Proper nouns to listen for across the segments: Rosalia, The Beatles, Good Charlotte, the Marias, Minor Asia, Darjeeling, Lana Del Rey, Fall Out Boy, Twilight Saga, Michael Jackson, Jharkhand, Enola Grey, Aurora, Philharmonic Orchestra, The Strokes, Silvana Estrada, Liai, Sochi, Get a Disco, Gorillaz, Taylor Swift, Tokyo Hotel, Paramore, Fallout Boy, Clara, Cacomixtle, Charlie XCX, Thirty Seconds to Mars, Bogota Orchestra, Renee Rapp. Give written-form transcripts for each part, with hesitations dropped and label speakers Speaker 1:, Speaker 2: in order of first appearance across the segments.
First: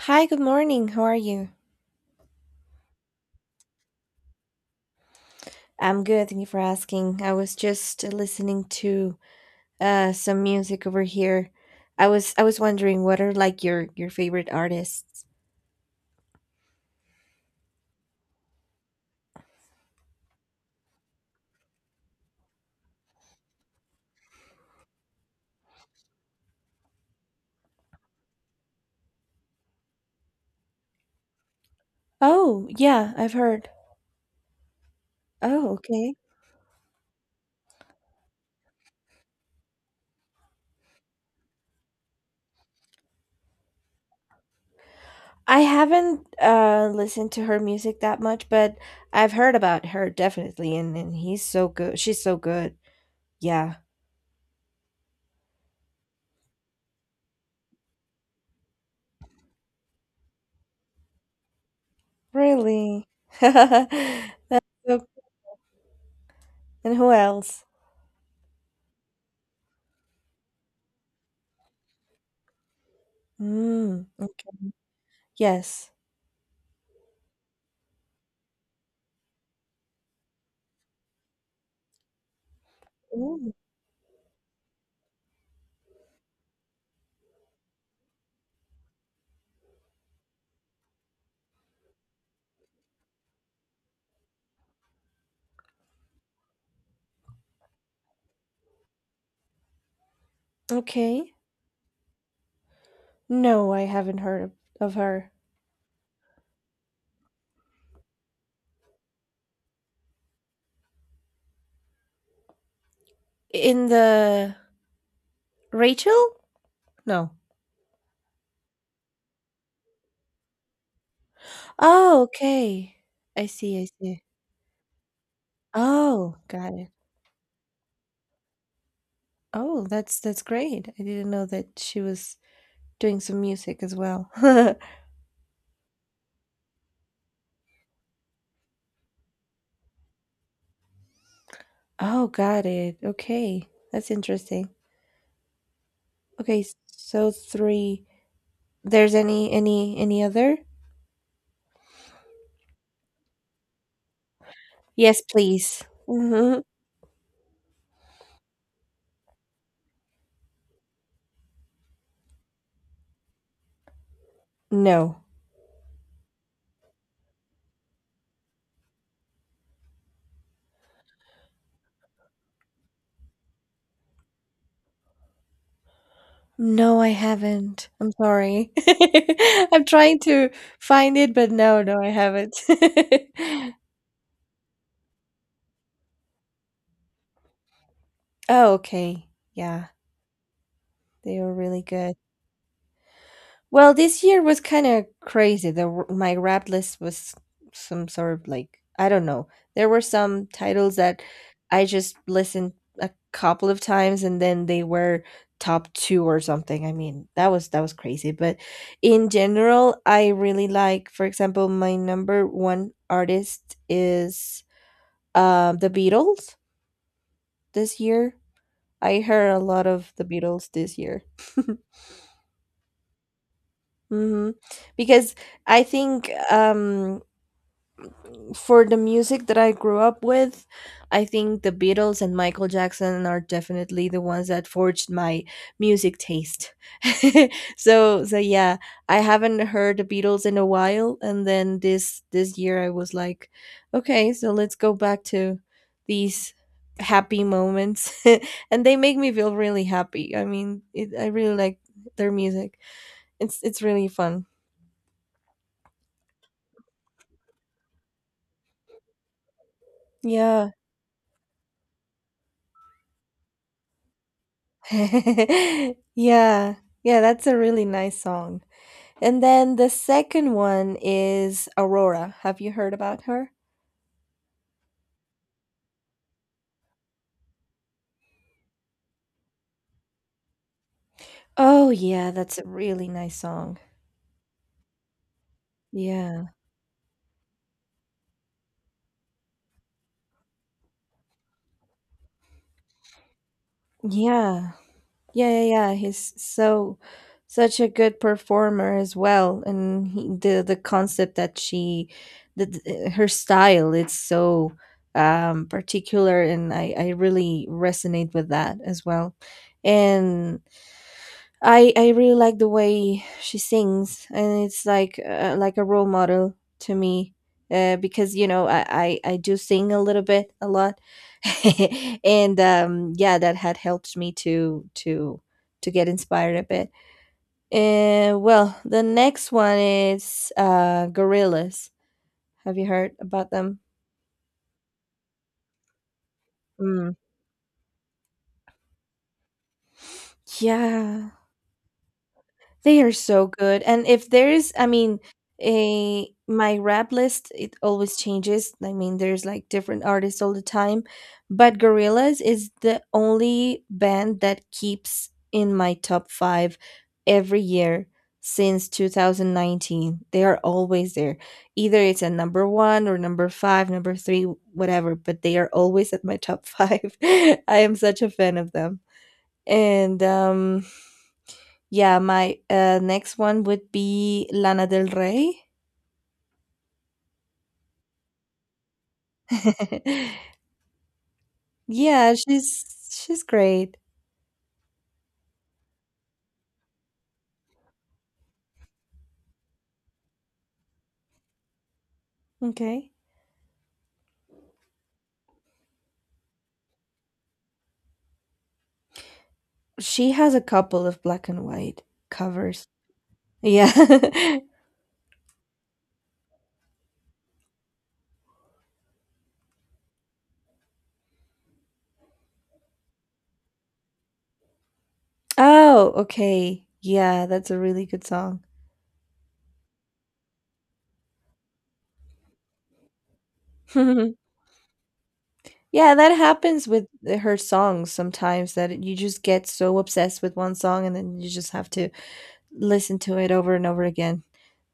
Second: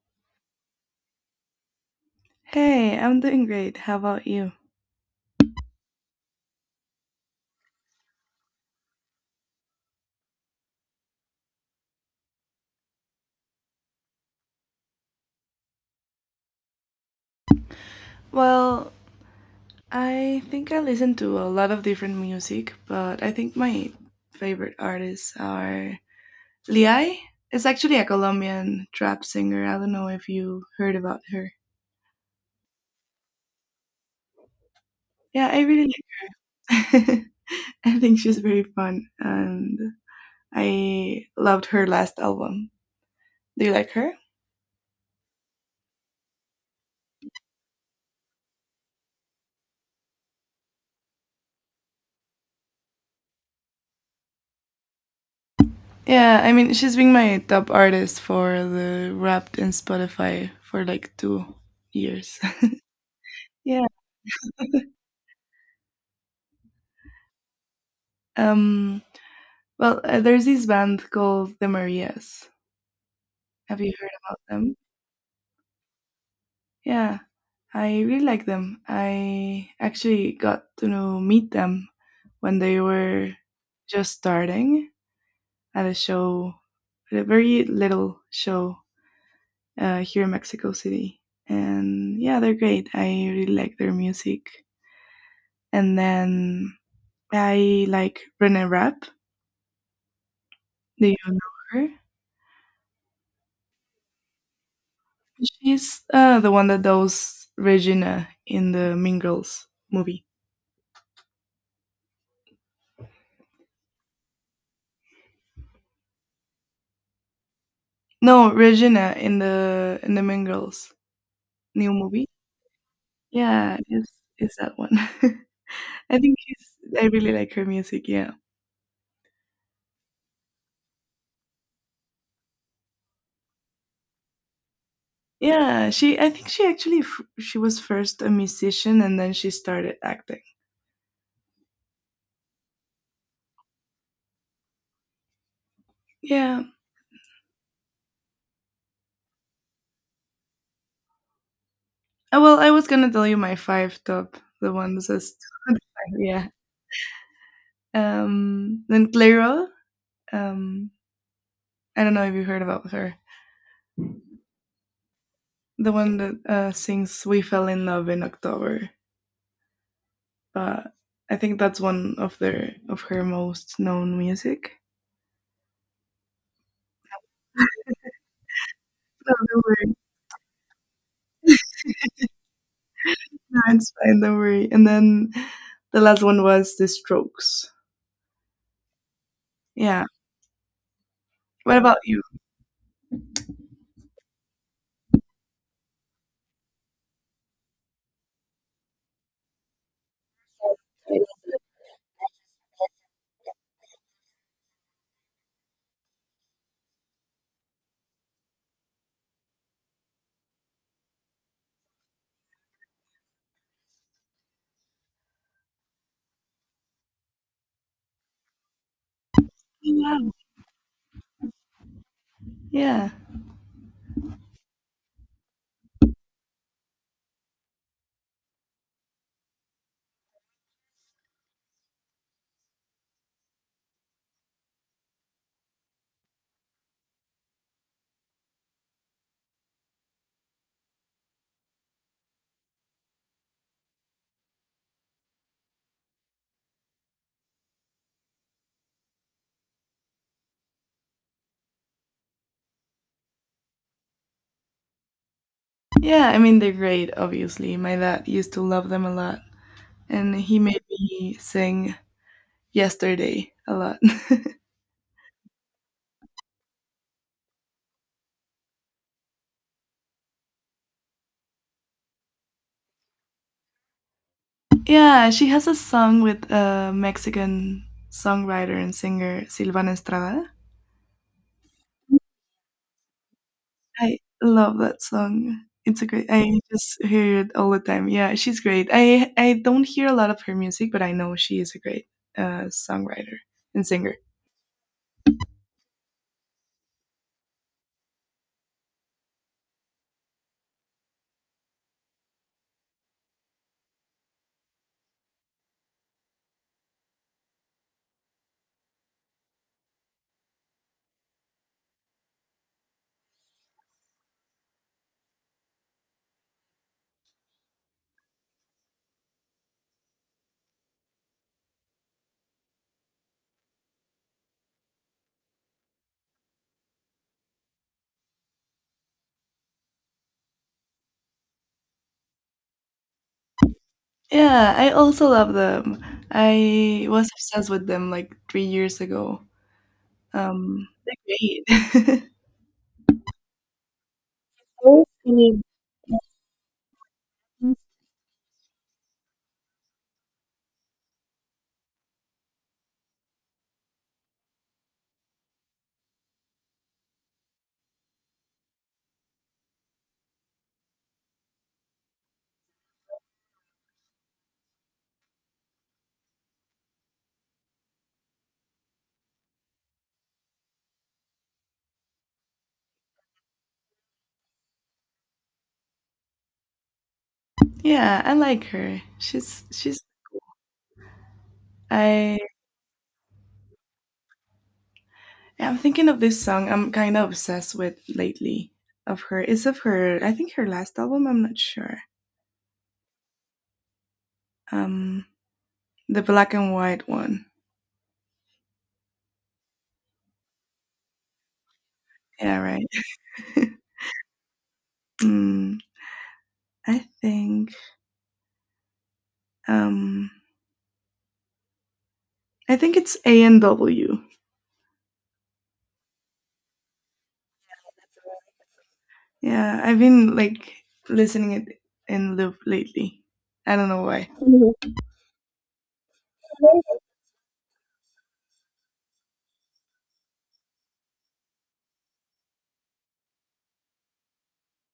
Speaker 1: Hi, good morning. How are you?
Speaker 2: Hey, I'm doing great. How about you?
Speaker 1: I'm good. Thank you for asking. I was just listening to some music over here. I was wondering what are like your favorite artists?
Speaker 2: Well, I think I listen to a lot of different music, but I think my favorite artists are Liai. It's actually a Colombian trap singer. I don't know if you heard about her.
Speaker 1: Oh, yeah, I've heard.
Speaker 2: Yeah, I
Speaker 1: Oh,
Speaker 2: really
Speaker 1: okay.
Speaker 2: like. I think she's very fun, and I loved her last album. Do you like her?
Speaker 1: I haven't listened to her music that much, but I've heard about her definitely and he's so good. She's so good. Yeah.
Speaker 2: Yeah, I mean, she's been my top artist for the Wrapped and Spotify for like 2 years.
Speaker 1: Really?
Speaker 2: Yeah.
Speaker 1: That's so, and who else?
Speaker 2: Um, there's this band called the Marias. Have you
Speaker 1: Mm.
Speaker 2: heard about them?
Speaker 1: Yes.
Speaker 2: Yeah, I really like them. I actually got to know, meet them when they were
Speaker 1: Ooh,
Speaker 2: just starting at a show, at a very little show here in Mexico City. And yeah, they're great. I really like their music. And then I like Renee Rapp. Do you
Speaker 1: okay.
Speaker 2: know her?
Speaker 1: No, I haven't heard of her.
Speaker 2: She's the one that does Regina in the Mean Girls movie.
Speaker 1: In the Rachel? No.
Speaker 2: No, Regina in the Mean Girls new
Speaker 1: Oh,
Speaker 2: movie.
Speaker 1: okay. I
Speaker 2: Yeah,
Speaker 1: see, I
Speaker 2: it's
Speaker 1: see.
Speaker 2: it's that one. I think
Speaker 1: Oh, got
Speaker 2: she's.
Speaker 1: it.
Speaker 2: I really like her music. Yeah,
Speaker 1: Oh, that's great. I didn't know that she was doing some music as well.
Speaker 2: yeah. She. I think she actually she was first a musician and then she started acting.
Speaker 1: Oh, got it. Okay. That's interesting. Okay,
Speaker 2: Yeah.
Speaker 1: so 3. There's any other?
Speaker 2: I was gonna tell you my five top the ones
Speaker 1: Yes,
Speaker 2: that's
Speaker 1: please.
Speaker 2: yeah.
Speaker 1: Mhm.
Speaker 2: Then Clara. Um. I don't know if you heard about her.
Speaker 1: No.
Speaker 2: The one that sings "We Fell in Love in October." Uh, I think that's one of their of her most known music.
Speaker 1: No, I haven't. I'm sorry.
Speaker 2: No, don't
Speaker 1: I'm
Speaker 2: worry.
Speaker 1: trying to find it, but no, I haven't.
Speaker 2: No, it's fine. Don't worry. And then the last one was The Strokes.
Speaker 1: Oh, okay. Yeah,
Speaker 2: Yeah.
Speaker 1: they were
Speaker 2: What
Speaker 1: really
Speaker 2: about
Speaker 1: good.
Speaker 2: you?
Speaker 1: Well, this year was kind of crazy. The my rap list was some sort of like I don't know. There were some titles that I just listened a couple of times and then they were top 2 or something. I mean, that was crazy, but in general, I really like, for example, my number 1 artist is The Beatles this year. I heard a lot
Speaker 2: Oh,
Speaker 1: of The
Speaker 2: wow.
Speaker 1: Beatles this year.
Speaker 2: Yeah.
Speaker 1: Mhm. Because I think for the music that I grew up with, I think the Beatles and Michael Jackson are definitely the ones that forged my music taste. So yeah, I haven't heard the Beatles in a while and then this year I was like, okay, so let's go back to these happy moments and they make me feel really happy. I mean, I really like their music. It's really fun.
Speaker 2: Yeah. I mean, they're great. Obviously, my dad used to love them a lot, and he
Speaker 1: Yeah,
Speaker 2: made me sing "Yesterday" a lot.
Speaker 1: yeah, that's a really nice song. And then the second one is Aurora. Have you heard about her?
Speaker 2: yeah, she has a song with a Mexican songwriter and singer Silvana Estrada.
Speaker 1: Oh, yeah, that's a really nice song.
Speaker 2: I love that song. It's a great.
Speaker 1: Yeah,
Speaker 2: I just hear it all the time. Yeah, she's great. I don't hear a lot of her music, but I know she is a great songwriter and singer.
Speaker 1: yeah, yeah. He's so such a good performer as well, and the concept that her style, it's so particular, and I really resonate with that as well. And I really like the way she sings, and it's like a role model to me. Because you know I do sing a little bit a lot, and yeah, that had helped me to to get inspired a bit. And well, the next one is Gorillas. Have you heard about them?
Speaker 2: Yeah, I also love them. I
Speaker 1: Mm.
Speaker 2: was obsessed with them like 3 years ago. They're
Speaker 1: Yeah,
Speaker 2: great.
Speaker 1: they are so good, and if there is I mean,
Speaker 2: Okay.
Speaker 1: a my rap list, it always changes. I mean, there's, like, different artists all the time, but Gorillaz is the only band that keeps in my top 5 every year since 2019. They are always there. Either it's at number 1 or number 5, number 3, whatever, but they are always at my top 5. I am such a fan of them, and, um yeah, my next one would be Lana Del Rey.
Speaker 2: Yeah, I like her. She's she's.
Speaker 1: yeah,
Speaker 2: I
Speaker 1: she's great.
Speaker 2: I'm thinking of this song. I'm kind of obsessed with lately. Of her, it's of her. I think her last album. I'm not sure.
Speaker 1: Okay.
Speaker 2: Um, the black and white one.
Speaker 1: She has a couple of black and white
Speaker 2: Yeah,
Speaker 1: covers.
Speaker 2: right.
Speaker 1: Yeah.
Speaker 2: mm, I think um I think it's A and W.
Speaker 1: Oh, okay. Yeah, that's a really good song.
Speaker 2: Yeah, I've been like listening it in loop lately. I don't know why.
Speaker 1: Yeah, that happens with her songs sometimes that you just get so obsessed with one song and then you just have to listen to it over and over again.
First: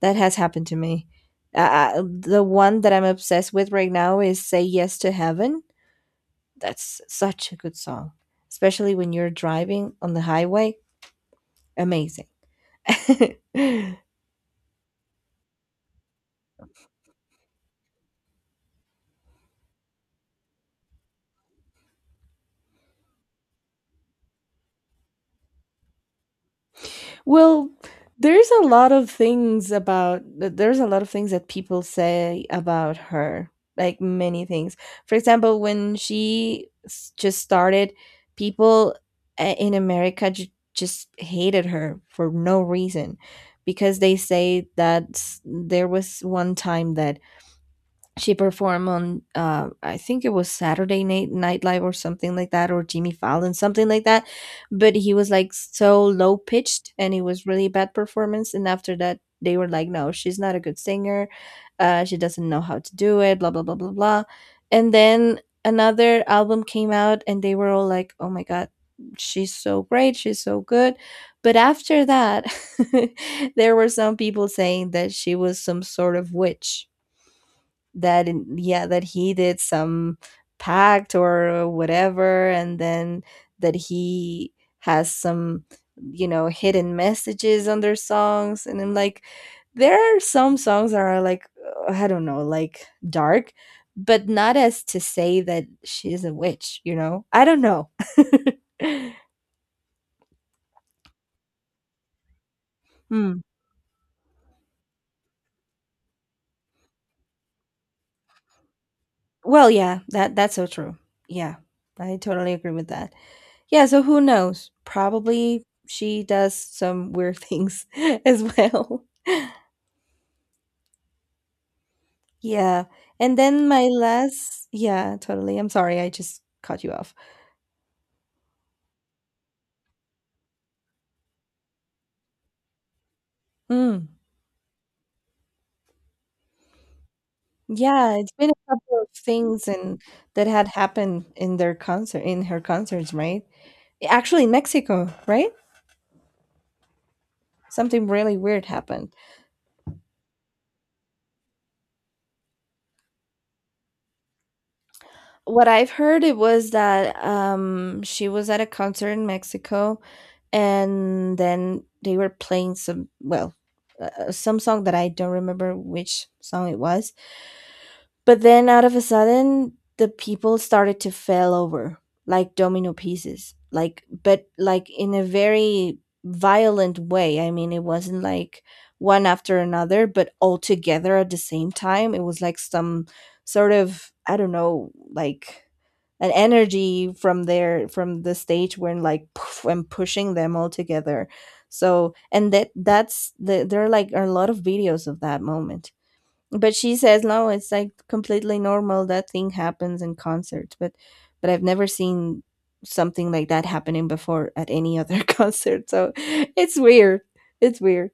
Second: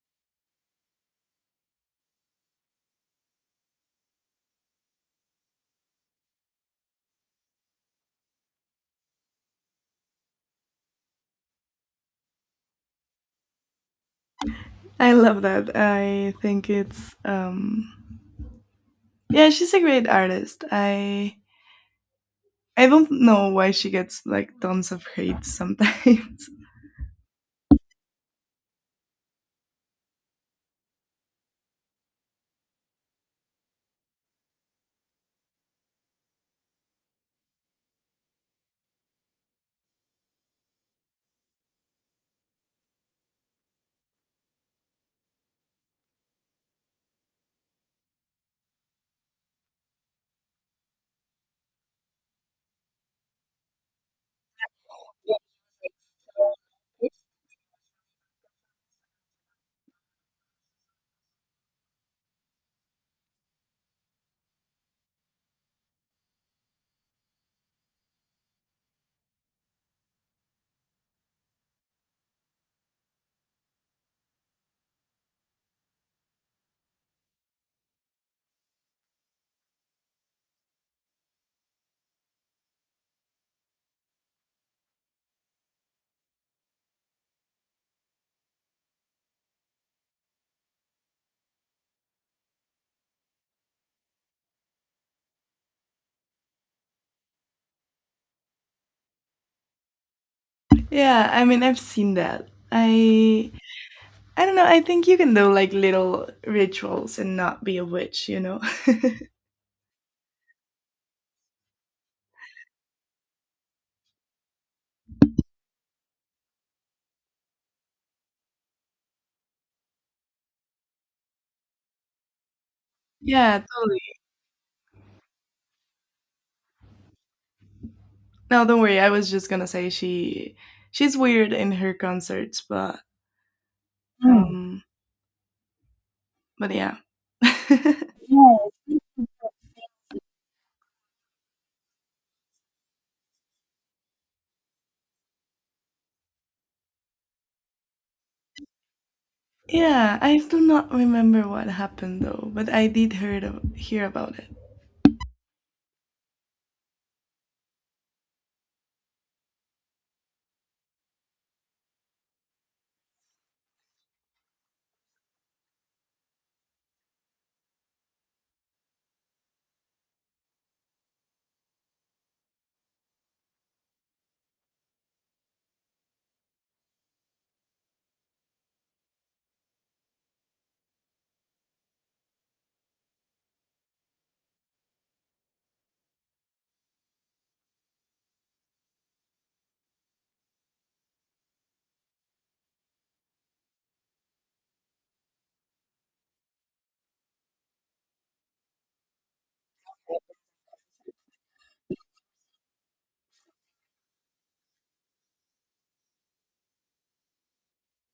Speaker 1: That has happened to me. The one that I'm obsessed with right now is Say Yes to Heaven. That's such a good song, especially when you're driving on the highway. Amazing.
Speaker 2: I love that. I think it's yeah, she's a great artist. I don't know why she gets like tons of hate sometimes.
Speaker 1: Well, there's a lot of things about there's a lot of things that people say about her, like many things. For example, when just started, people in America just hated her for no reason because they say that there was one time that she performed on I think it was Saturday Night Live or something like that, or Jimmy Fallon, something like that, but he was like so low pitched and it was really bad performance. And after that they were like, no, she's not a good singer. She doesn't know how to do it, blah blah blah blah blah. And then another album came out and they were all like, oh my god, she's so great, she's so good. But after that there were some people saying that she was some sort of witch. Yeah, that he did some pact or whatever, and then that he has some, you know, hidden messages on their songs. And I'm like, there are some songs that are like, I don't know, like dark, but not as to say that she is a witch, you know. I don't know.
Speaker 2: Yeah, I mean I've seen that.
Speaker 1: Hmm.
Speaker 2: I don't know. I think you can do like little rituals and not be a witch, you know?
Speaker 1: Well, yeah, that's so true. Yeah, I totally agree with that. Yeah, so who knows? Probably she does some weird things as well. Yeah. And
Speaker 2: Yeah,
Speaker 1: then my
Speaker 2: totally.
Speaker 1: last, yeah, totally. I'm sorry, I just cut you off.
Speaker 2: No, don't worry. I was just gonna say she's weird in her concerts, but
Speaker 1: Mm.
Speaker 2: Mm. um, but yeah.
Speaker 1: Yeah, it's been a
Speaker 2: Yeah.
Speaker 1: couple of things and that had happened in their concert in her concerts, right? Actually in Mexico, right? Something really weird happened.
Speaker 2: Yeah, I do not remember what happened though, but I did hear about it.
Speaker 1: What I've heard it was that she was at a concert in Mexico, and then they were playing some song that I don't remember which song it was, but then out of a sudden, the people started to fall over like domino pieces, like, but like in a very violent way. I mean, it wasn't like one after another, but all together at the same time. It was like some sort of, I don't know, like an energy from there, from the stage when like poof, and pushing them all together. So, and that, that's the, There are like a lot of videos of that moment, but she says no, it's like completely normal, that thing happens in concerts. But I've never seen something like that happening before at any other concert. It's weird. It's weird.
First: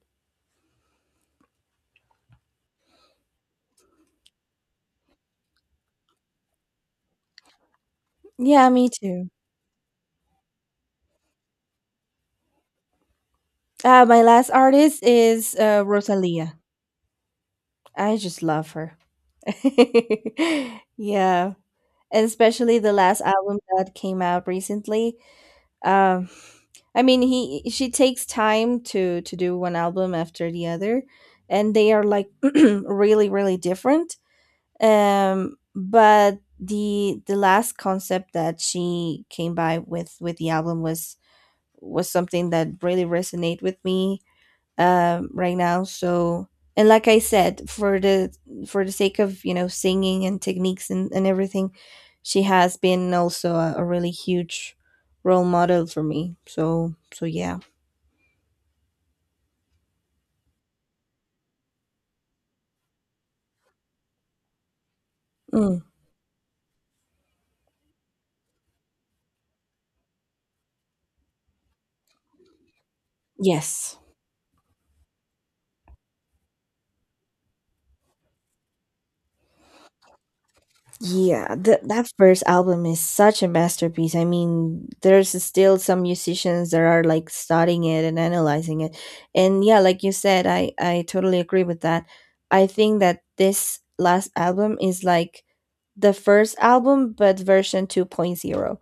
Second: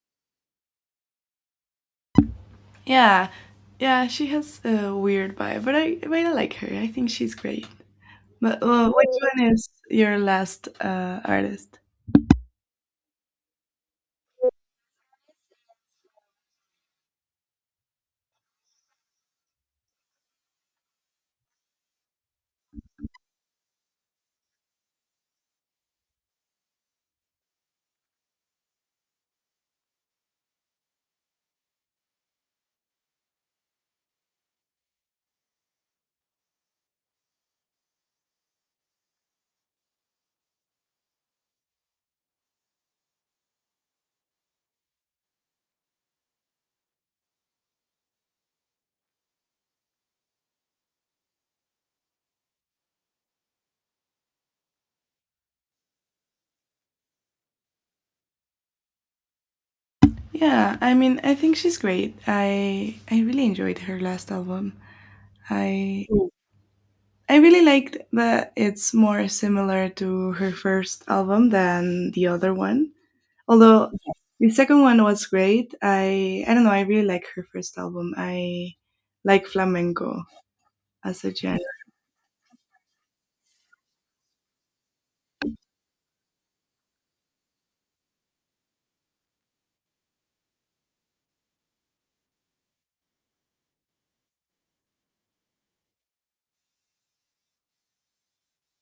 Speaker 2: Yeah, yeah, she has a weird vibe, but I like her. I think she's great. But
Speaker 1: Yeah, me
Speaker 2: well, which
Speaker 1: too.
Speaker 2: one is your last artist?
Speaker 1: My last artist is Rosalia. I just love her. Yeah. And especially the last album that came out recently. Um, I mean, he she takes time to do one album after the other, and they are like really different. But the last concept that she came by with the album was something that really resonate with me right now. So, and like I said, for the, for the sake of, you know, singing and techniques, and everything, she has been also a really huge role model for me. So, so yeah.
Speaker 2: Yeah, I mean, I think she's great. I really enjoyed her last album.
Speaker 1: Mm,
Speaker 2: I Mm. I really liked that it's more similar to her first album than the other one. Although
Speaker 1: yes.
Speaker 2: Yes. The second one was great. I don't know, I really like her first album. I like flamenco as a
Speaker 1: Yeah,
Speaker 2: genre.
Speaker 1: that first album is such a masterpiece. I mean, there's still some musicians that are like studying it and analyzing it. And yeah, like you said, I totally agree with that. I think that this last album is like the first album but version 2.0,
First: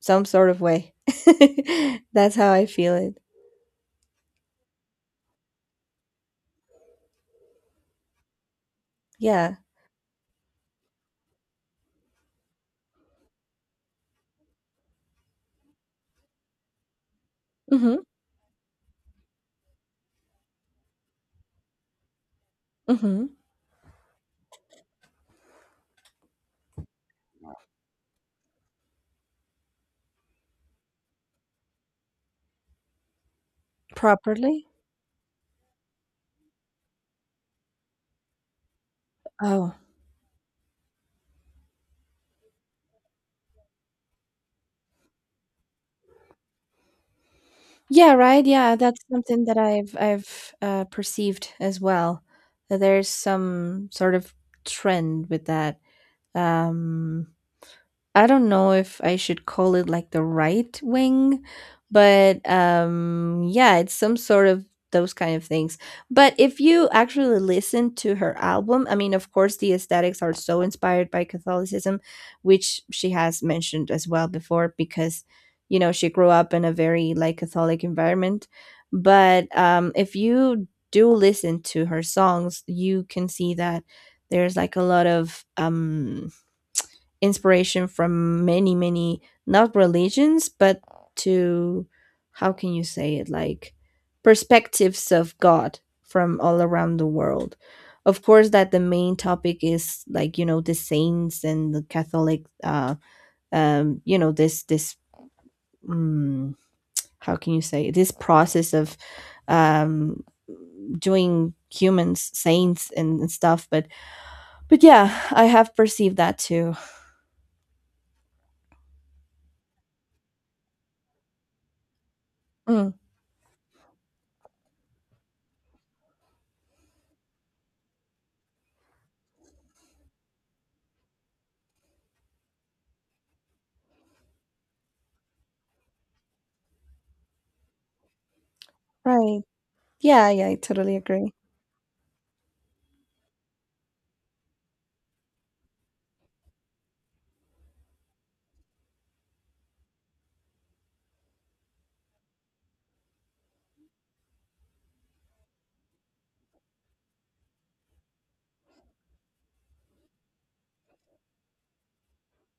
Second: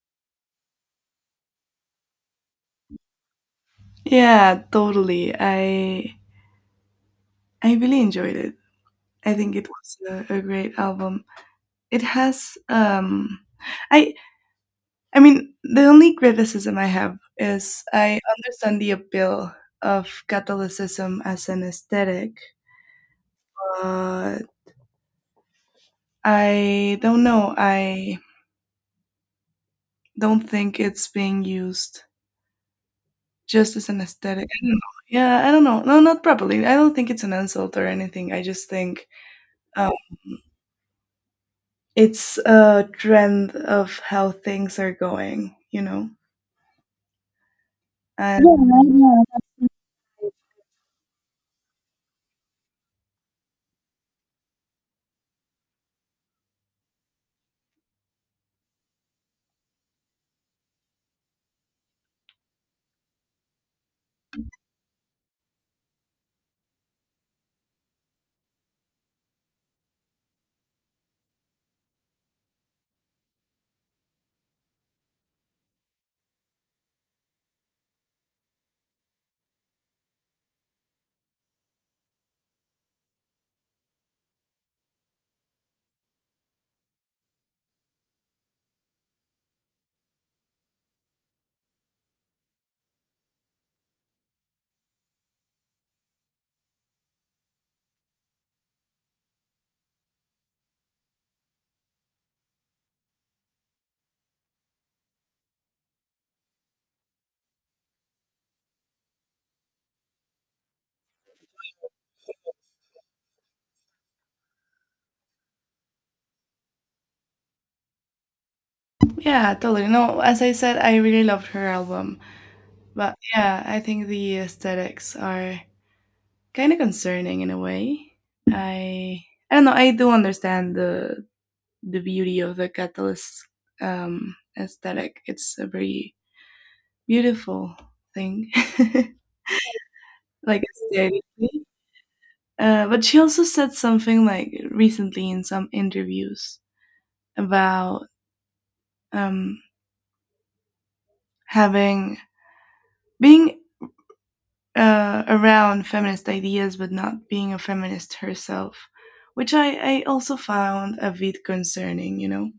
Speaker 1: some sort of way. That's how I feel it.
Speaker 2: Yeah, totally. I really enjoyed it. I think
Speaker 1: Yeah.
Speaker 2: it was a great album. It has I I mean, the only criticism I have is
Speaker 1: Mhm.
Speaker 2: I understand the appeal of Catholicism as an aesthetic,
Speaker 1: Mhm.
Speaker 2: but I don't know. I don't think it's being used just as an aesthetic. I
Speaker 1: Properly?
Speaker 2: don't know. Yeah, I don't know. No, not properly. I don't think it's an insult or anything. I just think um, it's a trend of how things are going, you know?
Speaker 1: Yeah,
Speaker 2: And
Speaker 1: right? Yeah, that's
Speaker 2: Yeah,
Speaker 1: something that I've perceived as well. That there's some sort of trend with that. Um, I don't know if I should call it like the right wing, but yeah, it's some sort of those kind of things. But if you actually listen to her album, I mean, of course, the aesthetics are so inspired by Catholicism, which she has mentioned as well before, because, you know, she grew up in a very like Catholic environment. But if you do listen to her songs, you can see that there's like a lot of inspiration from many, not religions, but to, how can you say it, like perspectives of god from all around the world. Of course, that the main topic is like, you know, the saints and the Catholic, you know, this, um, how can you say, this process of um doing humans saints, and stuff. But yeah, I have perceived that too.
Speaker 2: yeah. Yeah, totally. No, as I said, I really loved her album.
Speaker 1: Mm.
Speaker 2: But yeah, I think the aesthetics are kind of concerning in a way. I I don't know. I do understand the beauty of the catalyst aesthetic. It's a very beautiful thing,
Speaker 1: Right. Yeah, yeah, I
Speaker 2: like
Speaker 1: totally agree.
Speaker 2: aesthetically. But she also said something like recently in some interviews about um, having being around feminist ideas but not being a feminist herself, which I also found a bit concerning, you know?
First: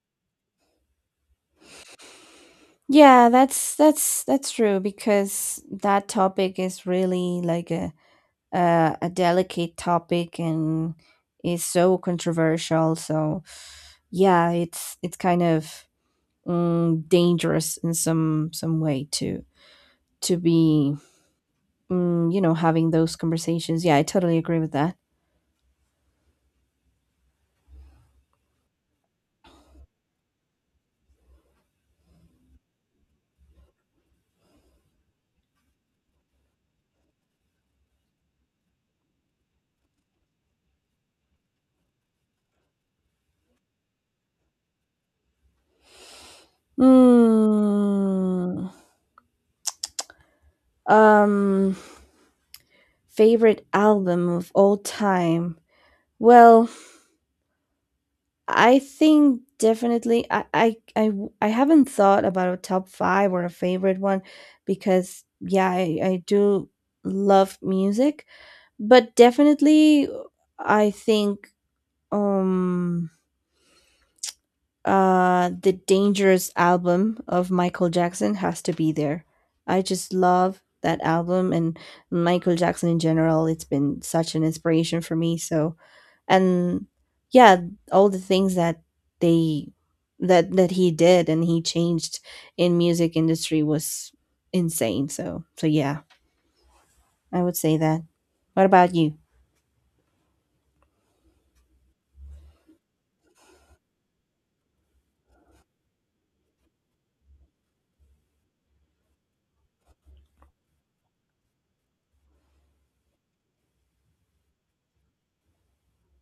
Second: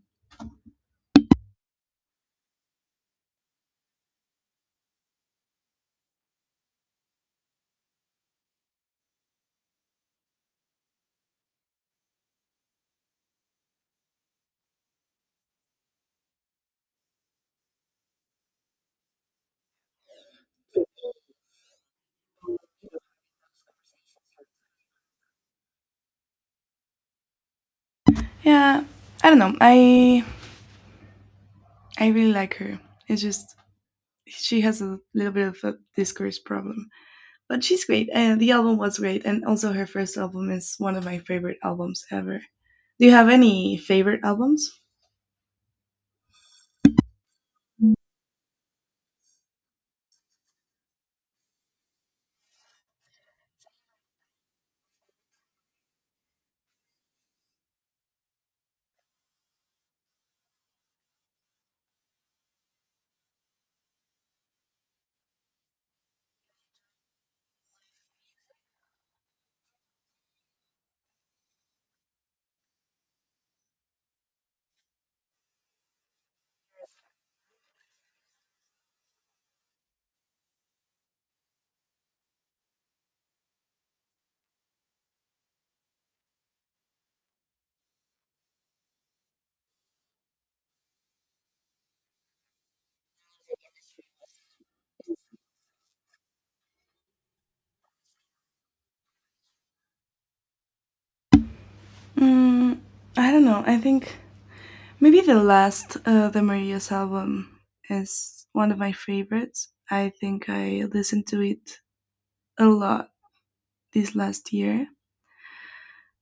Speaker 1: Yeah, that's that's true, because that topic is really like a delicate topic and is so controversial. So yeah, it's kind of, mm, dangerous in some way to be, mm, you know, having those conversations. Yeah, I totally agree with that.
Speaker 2: Yeah, I don't know. I really like her. It's just she has a little bit of a discourse problem, but she's great. And the album was great, and also her first album is one of my favorite albums ever. Do you have any favorite albums?
Speaker 1: Mm, um, favorite album of all time. Well, I think definitely I haven't thought about a top 5 or a favorite one because, yeah, I do love music, but definitely I think um the Dangerous album of Michael Jackson has to be there. I just love that album and Michael Jackson in general. It's been such an inspiration for me, so and yeah all the things that they that he did and he changed in music industry was insane so yeah I would say that. What about you?
Speaker 2: Mm, I don't know. I think maybe the last the Maria's album is one of my favorites. I think I listened to it a lot this last year.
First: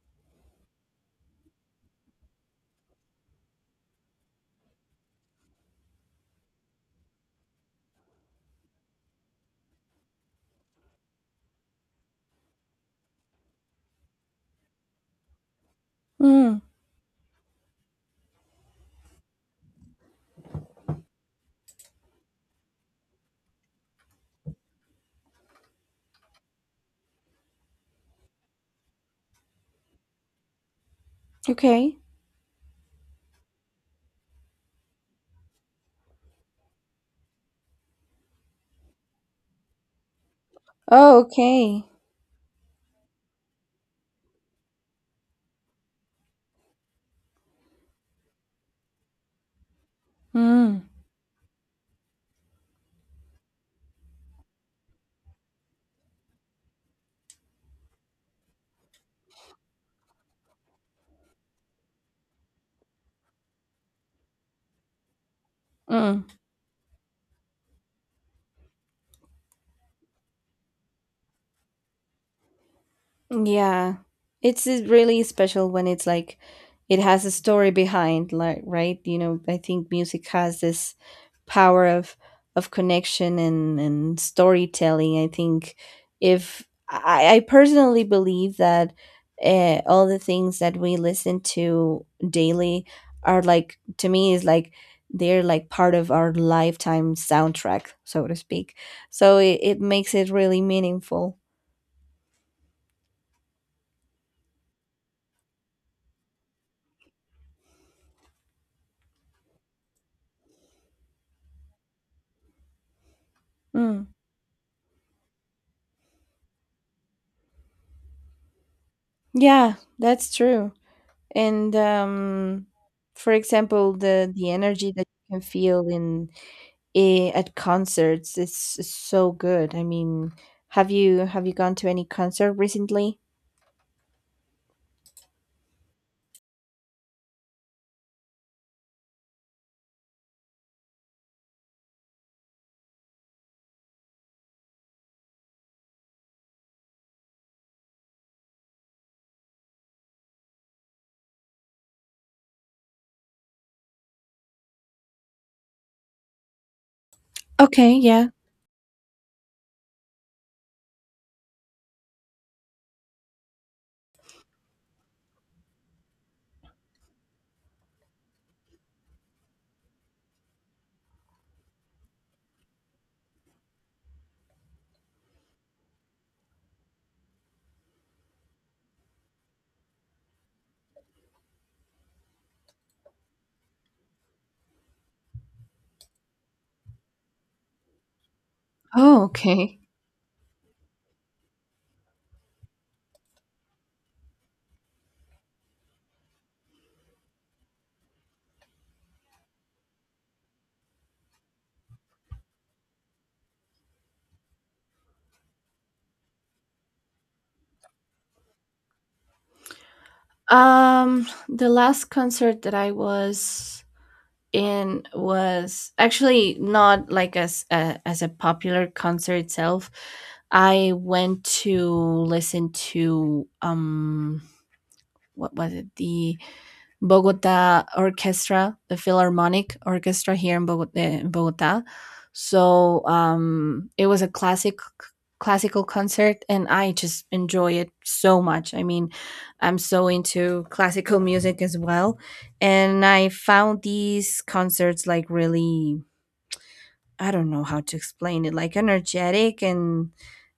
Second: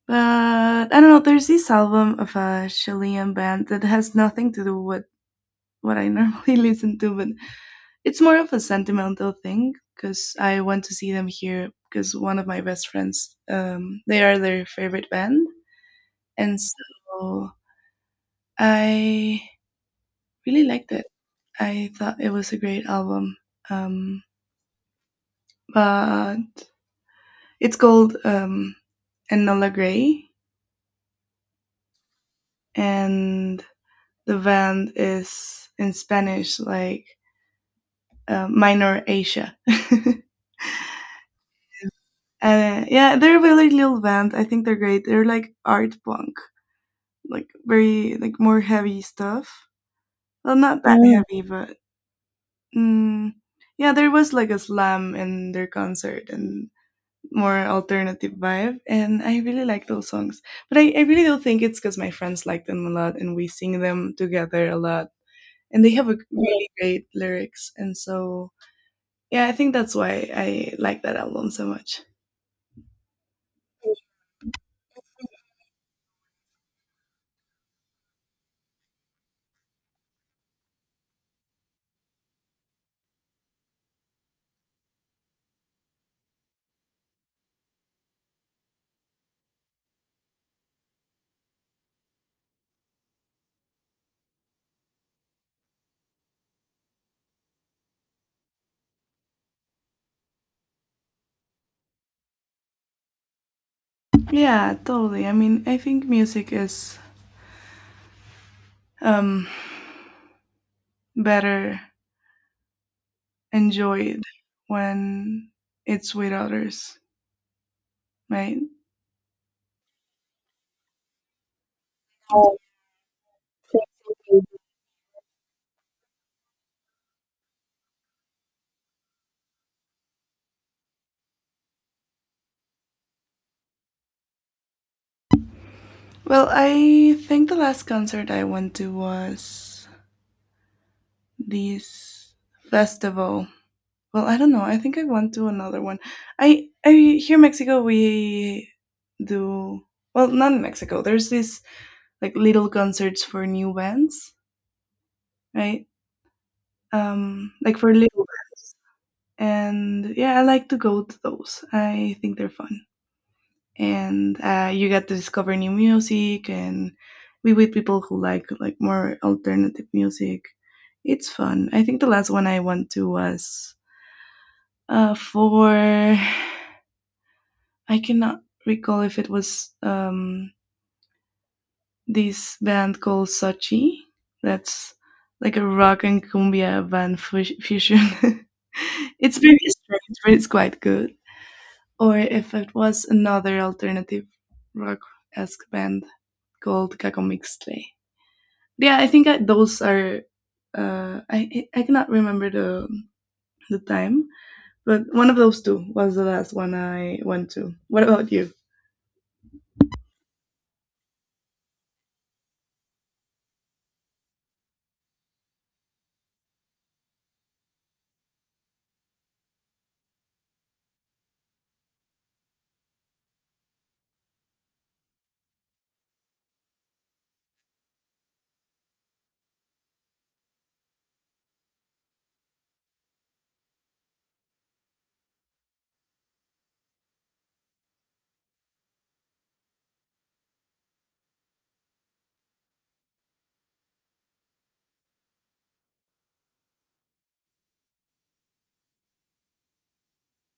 Speaker 2: But I don't know. There's this album of a Chilean band that has nothing to do with what I normally listen to, but it's more of a sentimental thing because I went to see them here because one of my best friends, they are their favorite band,
Speaker 1: Mm.
Speaker 2: and so I really liked it. I thought it was a great album. Um, but it's called Enola Grey,
Speaker 1: Okay.
Speaker 2: and the band is in Spanish, like Minor Asia. And
Speaker 1: Oh, okay.
Speaker 2: yeah, they're a really little band. I think they're great. They're like art punk, like very like more heavy stuff. Well,
Speaker 1: Mm.
Speaker 2: not that heavy, but mm, yeah, there was like a slam in their concert, and more alternative vibe, and I really like those songs, but I really do think it's because my friends like them a lot and we sing them together a lot and they have a
Speaker 1: Mm.
Speaker 2: really great lyrics, and so yeah, I think that's why I like that album so much.
Speaker 1: Yeah. It's really special when it's like it has a story behind, like, right? You know, I think music has this power of connection and storytelling. I think if I, I personally believe that all the things that we listen to daily are like, to me is like, they're like part of our lifetime soundtrack, so to speak. So it makes it really meaningful.
Speaker 2: Yeah, totally. I mean, I think music is um better
Speaker 1: Mm.
Speaker 2: enjoyed when it's with others, right?
Speaker 1: Yeah, that's true. And for example, the energy that you can feel in, I at concerts is so good. I mean, have you gone to any concert recently?
Speaker 2: Well, I think the last concert I went to was this festival. Well, I don't know. I think I want to another one. I here in Mexico we do. Well, not in Mexico. There's this like little concerts for new bands, right? Like for
Speaker 1: Okay,
Speaker 2: little
Speaker 1: yeah.
Speaker 2: bands, and yeah, I like to go to those. I think they're fun, and you get to discover new music, and be with people who like more alternative music. It's fun. I think the last one I went to was for I cannot recall if it was this band called Sochi. That's like a rock and cumbia band fusion.
Speaker 1: Oh,
Speaker 2: It's very
Speaker 1: okay.
Speaker 2: strange, but it's quite good. Or if it was another alternative rock esque band called Cacomixtle. Yeah, I think those are. I cannot remember the time, but one of those two was the last one I went to. What about you?
Speaker 1: The last concert that I was in was actually not like as a popular concert itself. I went to listen to what was it, the Bogota Orchestra, the Philharmonic Orchestra here in Bogota. In Bogota. So it was a classical concert, and I just enjoy it so much. I mean, I'm so into classical music as well, and I found these concerts like really, I don't know how to explain it, like energetic and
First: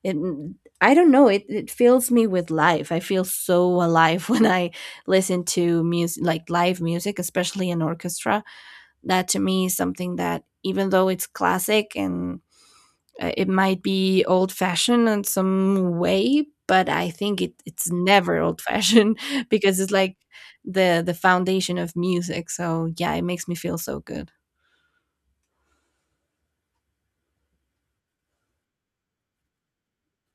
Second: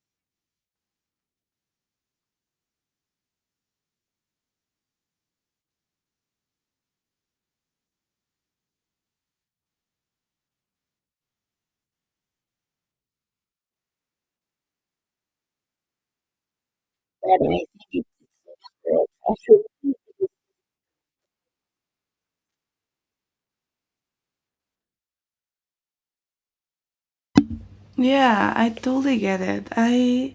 Speaker 1: it mm, I don't know, it fills me with life. I feel so alive when I listen to music like live music, especially an orchestra. That to me is something that even though it's classic and it might be old fashioned in some way, but I think it's never old fashioned because it's like the foundation of music. So yeah, it makes me feel so good.
Speaker 2: Yeah, I totally get it. I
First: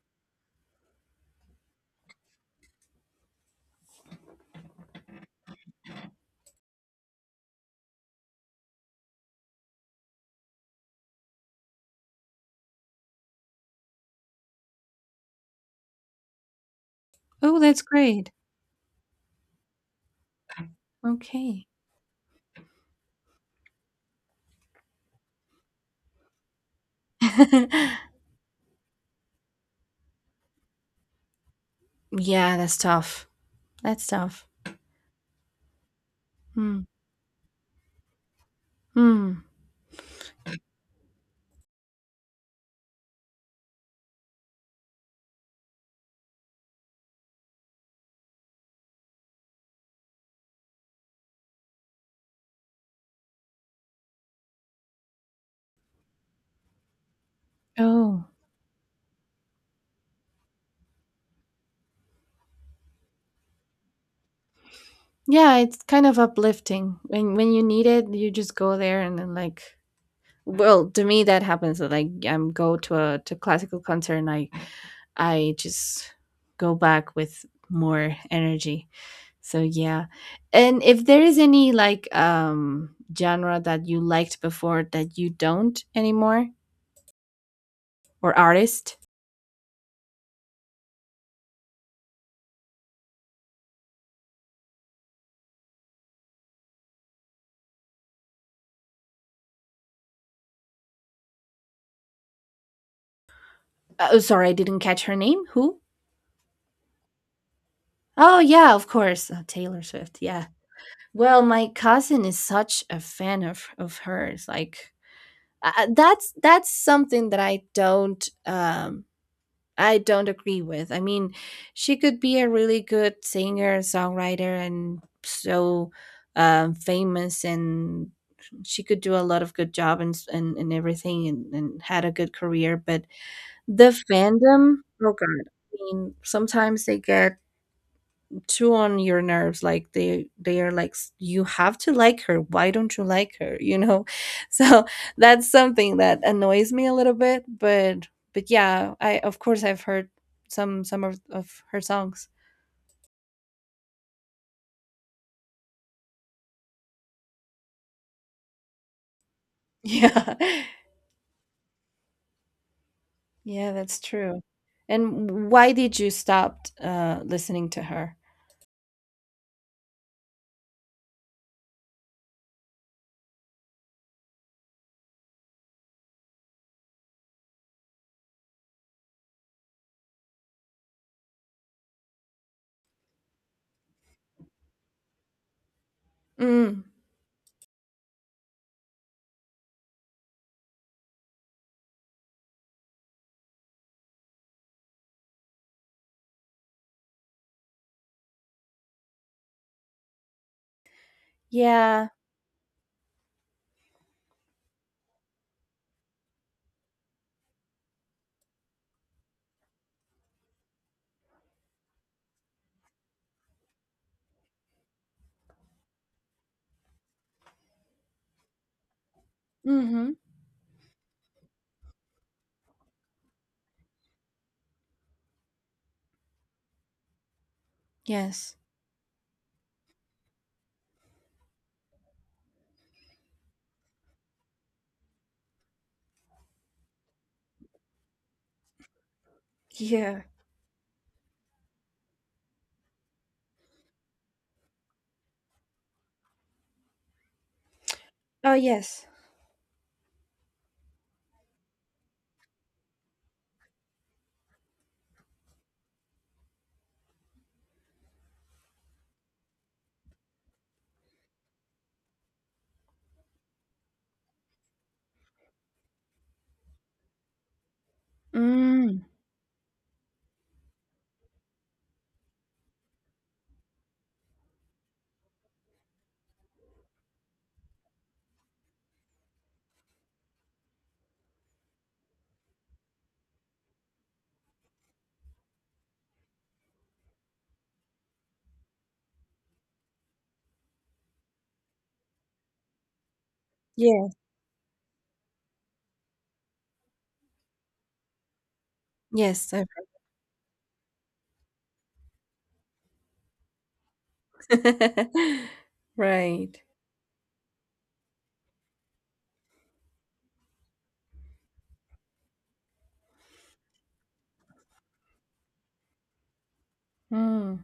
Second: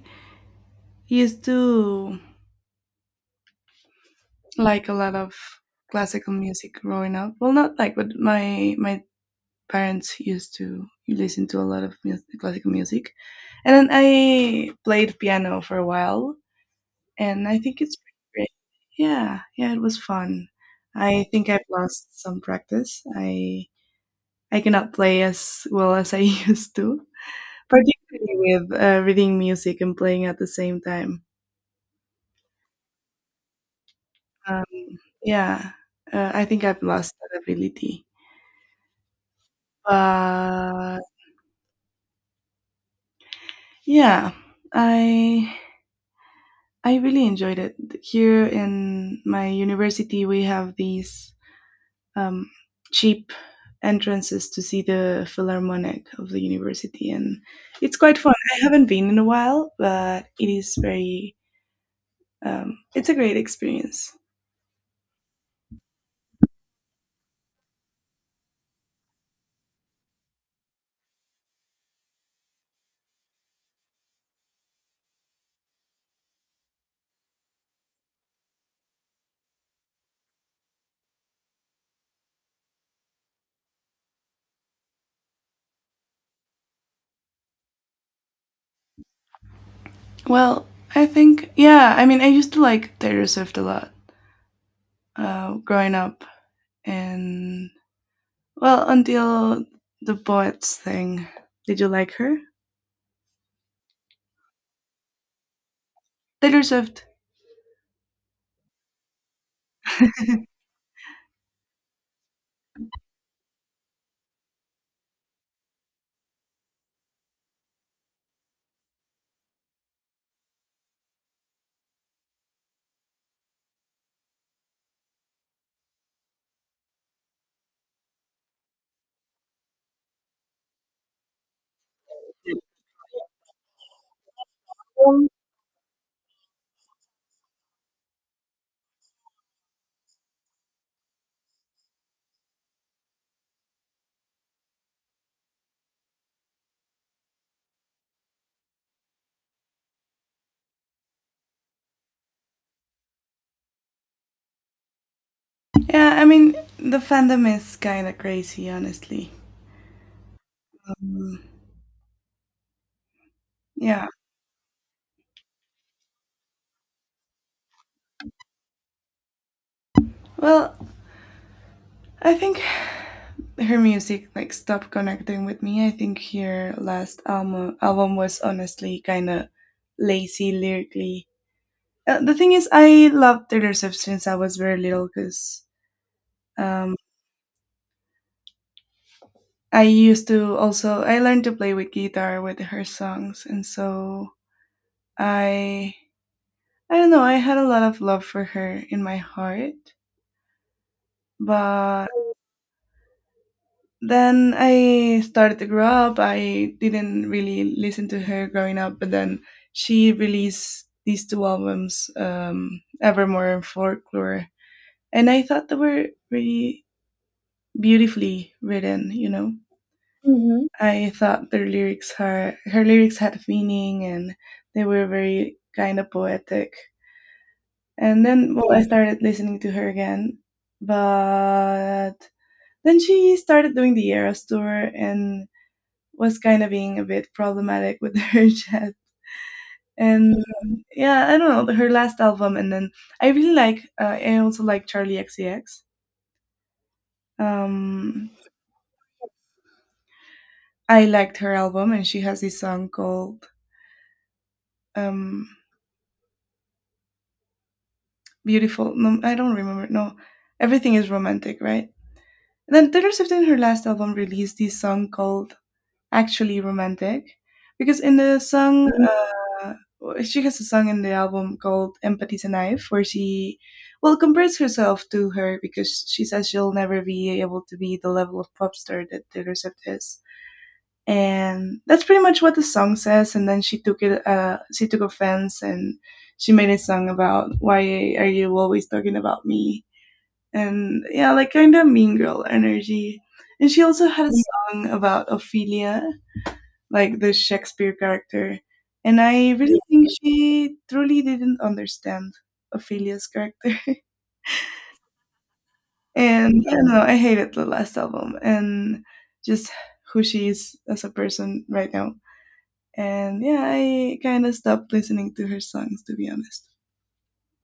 Speaker 2: used to like a lot of classical music growing up. Well, not like, but my parents used to listen to a lot of music, classical music, and then I played piano for a while, and I
Speaker 1: Oh,
Speaker 2: think
Speaker 1: that's
Speaker 2: it's pretty
Speaker 1: great.
Speaker 2: great. Yeah, yeah, it was fun. I think I've
Speaker 1: Okay.
Speaker 2: lost some practice. I cannot play as well as I used to, particularly with reading music and playing at the same time.
Speaker 1: Yeah, that's tough. That's tough.
Speaker 2: Uh, Yeah, I think
Speaker 1: Hmm.
Speaker 2: I've lost that ability.
Speaker 1: Hmm.
Speaker 2: But yeah, I I really enjoyed it. Here in my university, we have these um, cheap entrances to see the Philharmonic of the university, and it's quite
Speaker 1: Oh.
Speaker 2: fun. I haven't been in a while, but it is very it's a great experience.
Speaker 1: Yeah, it's kind of uplifting. When you need it, you just go there and then like, well, to me that happens that like I'm go to a to classical concert and I just go back with more energy. So yeah. And if there is any like genre that you liked before that you don't anymore, or artist.
Speaker 2: Well, I think yeah. I mean, I used to like Taylor Swift a lot growing up, and well, until the bots thing. Did you like her?
Speaker 1: Oh, sorry, I didn't catch her name. Who?
Speaker 2: Taylor Swift.
Speaker 1: Oh, yeah, of course. Taylor Swift. Yeah. Well, my cousin is such a fan of hers. Like that's something that I don't agree with. I mean, she could be a really good singer, songwriter and so famous, and she could do a lot of good job and and everything and had a good career, but the fandom, oh god. I mean, sometimes they get too on your nerves, like they are like, You have to like her, why don't you like her, you know?" So that's something that annoys me a little bit, but yeah, I of course I've heard some of her songs.
Speaker 2: Yeah, I mean, the fandom is kind of crazy, honestly.
Speaker 1: Yeah.
Speaker 2: Um,
Speaker 1: Yeah, that's
Speaker 2: yeah.
Speaker 1: true. And why did you stop listening to her?
Speaker 2: Well, I think her music like stopped connecting with me. I think her last album album was honestly kind of lazy lyrically. The thing is, I loved Taylor Swift since I was very little because
Speaker 1: Mm.
Speaker 2: um, I used to also I learned to play with guitar with her songs, and so I I don't know, I had a lot of love for her in my heart, but
Speaker 1: Yeah.
Speaker 2: then I started to grow up. I didn't really listen to her growing up, but then she released these two albums, Evermore and Folklore, and I thought they were really beautifully written. You know,
Speaker 1: Mm-hmm.
Speaker 2: Mm-hmm. I thought their lyrics are her lyrics had meaning, and they were very kind of poetic. And then,
Speaker 1: Yes.
Speaker 2: well, I started listening to her again, but then she started doing the Eras tour and was kind of being a bit problematic with her chat.
Speaker 1: Yeah.
Speaker 2: And yeah, I don't know her last album. And then I really like. I also like Charlie XCX. Um,
Speaker 1: Oh, yes.
Speaker 2: I liked her album, and she has this song called um, "Beautiful." No, I don't remember. No, everything is romantic, right? And then Taylor Swift in her last album released this song called actually romantic because in the song
Speaker 1: Mm.
Speaker 2: uh, she has a song in the album called empathy's a knife where she well compares herself to her because she says she'll never be able to be the level of pop star that Taylor Swift is, and that's pretty much what the song says. And then she took it she took offense, and she made a song about why are you always talking about me. And yeah, like, kind of mean girl energy. And she also
Speaker 1: Yes.
Speaker 2: had a song about Ophelia, like the Shakespeare character. And I
Speaker 1: Yes, I've-
Speaker 2: really think she truly didn't understand Ophelia's character.
Speaker 1: Right.
Speaker 2: And I don't know, I hated the last album and just who she is as a person right now. And yeah, I kind of stopped listening to her songs to be honest.
Speaker 1: Mm.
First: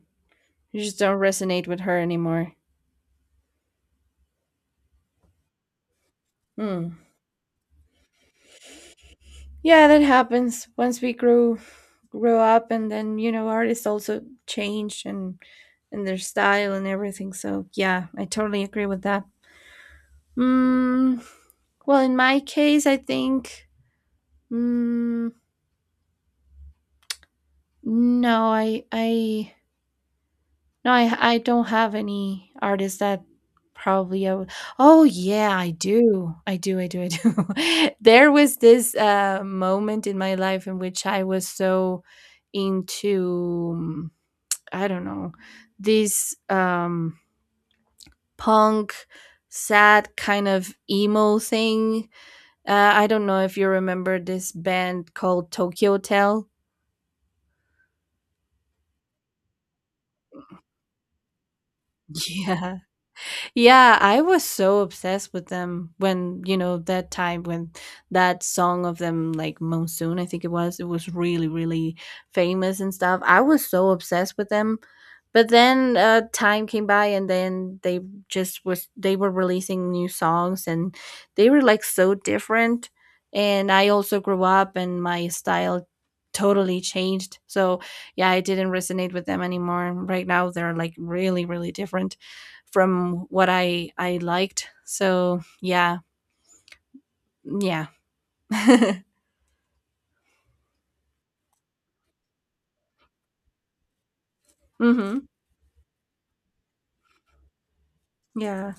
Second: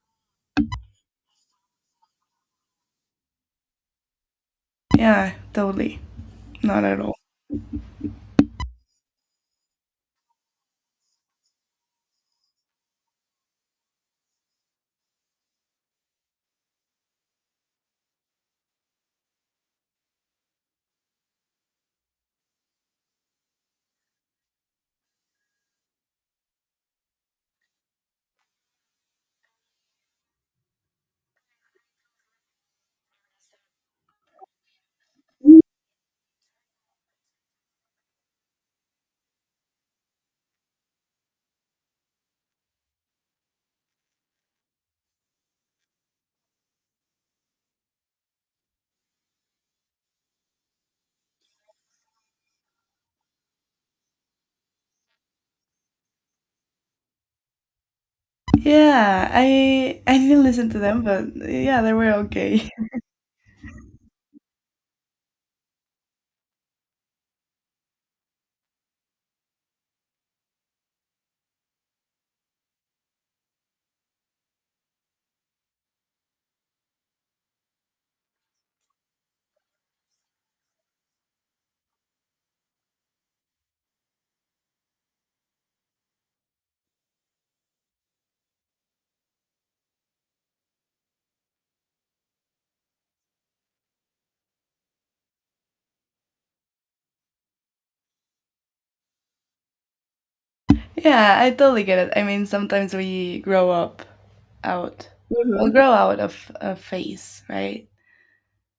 Speaker 1: You just don't resonate with her anymore.
Speaker 2: Yeah, totally. Not at
Speaker 1: Hmm.
Speaker 2: all.
Speaker 1: Yeah, that happens. Once we grew up, and then you know, artists also change, and their style and everything. So yeah, I totally agree with that. Mm, well, in my case, I think, mm, no, I No, I don't have any artists that probably I would Oh, yeah, I do. I do, I do, I do. There was this moment in my life in which I was so into, mm, I don't know, this punk, sad kind of emo thing. I don't know if you remember this band called Tokyo Hotel.
Speaker 2: Yeah, I didn't listen to them, but yeah, they were okay.
Speaker 1: Yeah. Yeah, I was so obsessed with them when, you know, that time when that song of them, like Monsoon, I think it was really, really famous and stuff. I was so obsessed with them. But then time came by and then they they were releasing new songs and they were like so different. And I also grew up and my style totally changed. So yeah, I didn't resonate with them anymore. Right now they're like really, really different from what I liked. So yeah, yeah.
Speaker 2: Yeah, I totally get it. I mean, sometimes we grow up out
Speaker 1: Hmm.
Speaker 2: hmm will grow out of a face, right?
Speaker 1: Yeah,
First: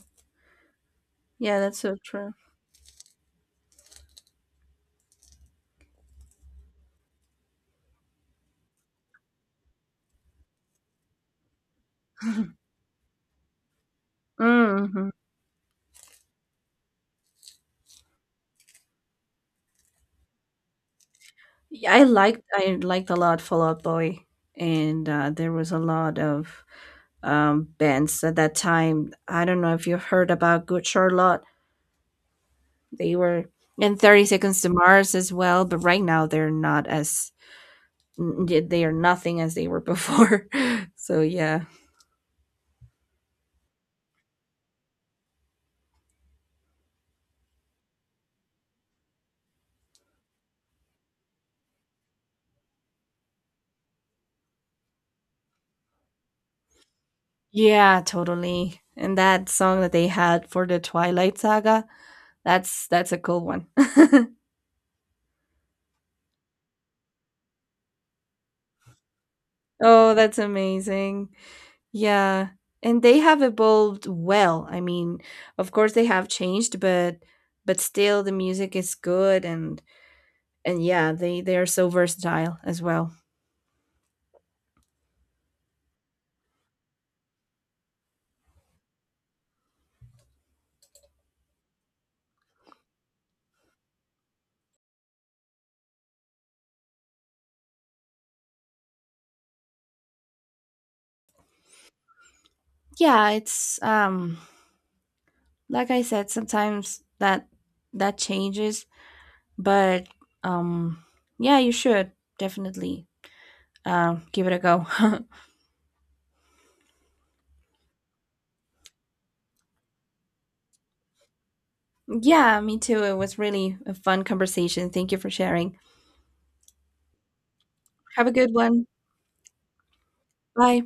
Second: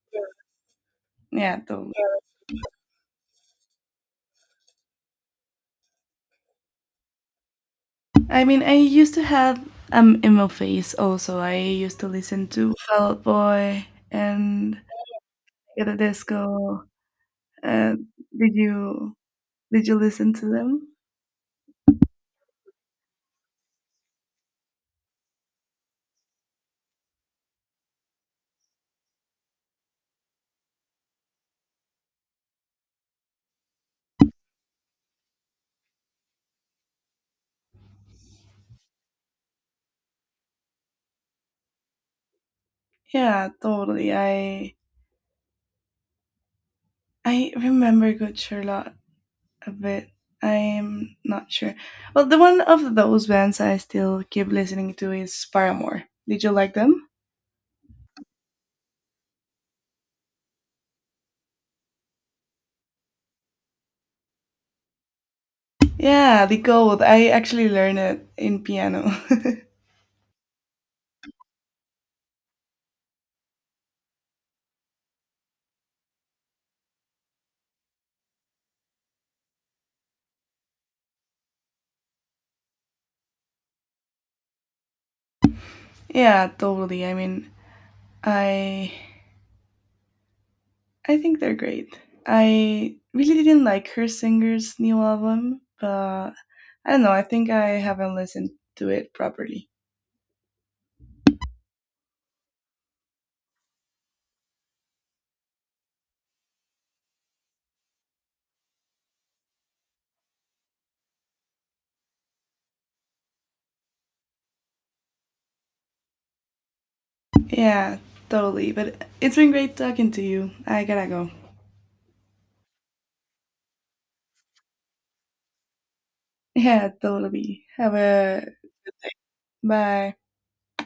Speaker 2: Yeah,
Speaker 1: yeah. That's
Speaker 2: the,
Speaker 1: so true.
Speaker 2: I mean, I used to have emo face also. I used to listen to Fall Out Boy and
Speaker 1: Hmm.
Speaker 2: Get a Disco. Uh, did you did you listen to them?
Speaker 1: Yeah, I liked a lot Fallout Boy, and there was a lot of bands at that time. I don't know if you heard about Good Charlotte. They were in 30 Seconds to Mars as well, but right now they're not as they are nothing as they were before. So yeah.
Speaker 2: Yeah, totally. I remember Good Charlotte a bit. I'm not sure. Well, the one of those bands I still keep listening to is Paramore. Did you like them?
Speaker 1: Yeah, totally. And that song that they had for the Twilight Saga, that's a cool one.
Speaker 2: Yeah, the chord. I actually learned it in piano.
Speaker 1: Oh, that's amazing. Yeah. And they have evolved well. I mean, of course they have changed, but still the music is good and yeah, they are so versatile as well.
Speaker 2: Yeah, totally. I mean, I I think they're great. I really didn't like her singer's new album, but I don't know. I think I haven't listened to it properly.
Speaker 1: Yeah, it's like I said, sometimes that that changes, but um yeah, you should definitely give it a go.
Speaker 2: Yeah, totally. But it's been great talking to you. I gotta go.
Speaker 1: Yeah, me too. It was really a fun conversation. Thank you for sharing.
Speaker 2: Yeah, totally. Have
Speaker 1: Have a
Speaker 2: a
Speaker 1: good one.
Speaker 2: bye.
Speaker 1: Bye.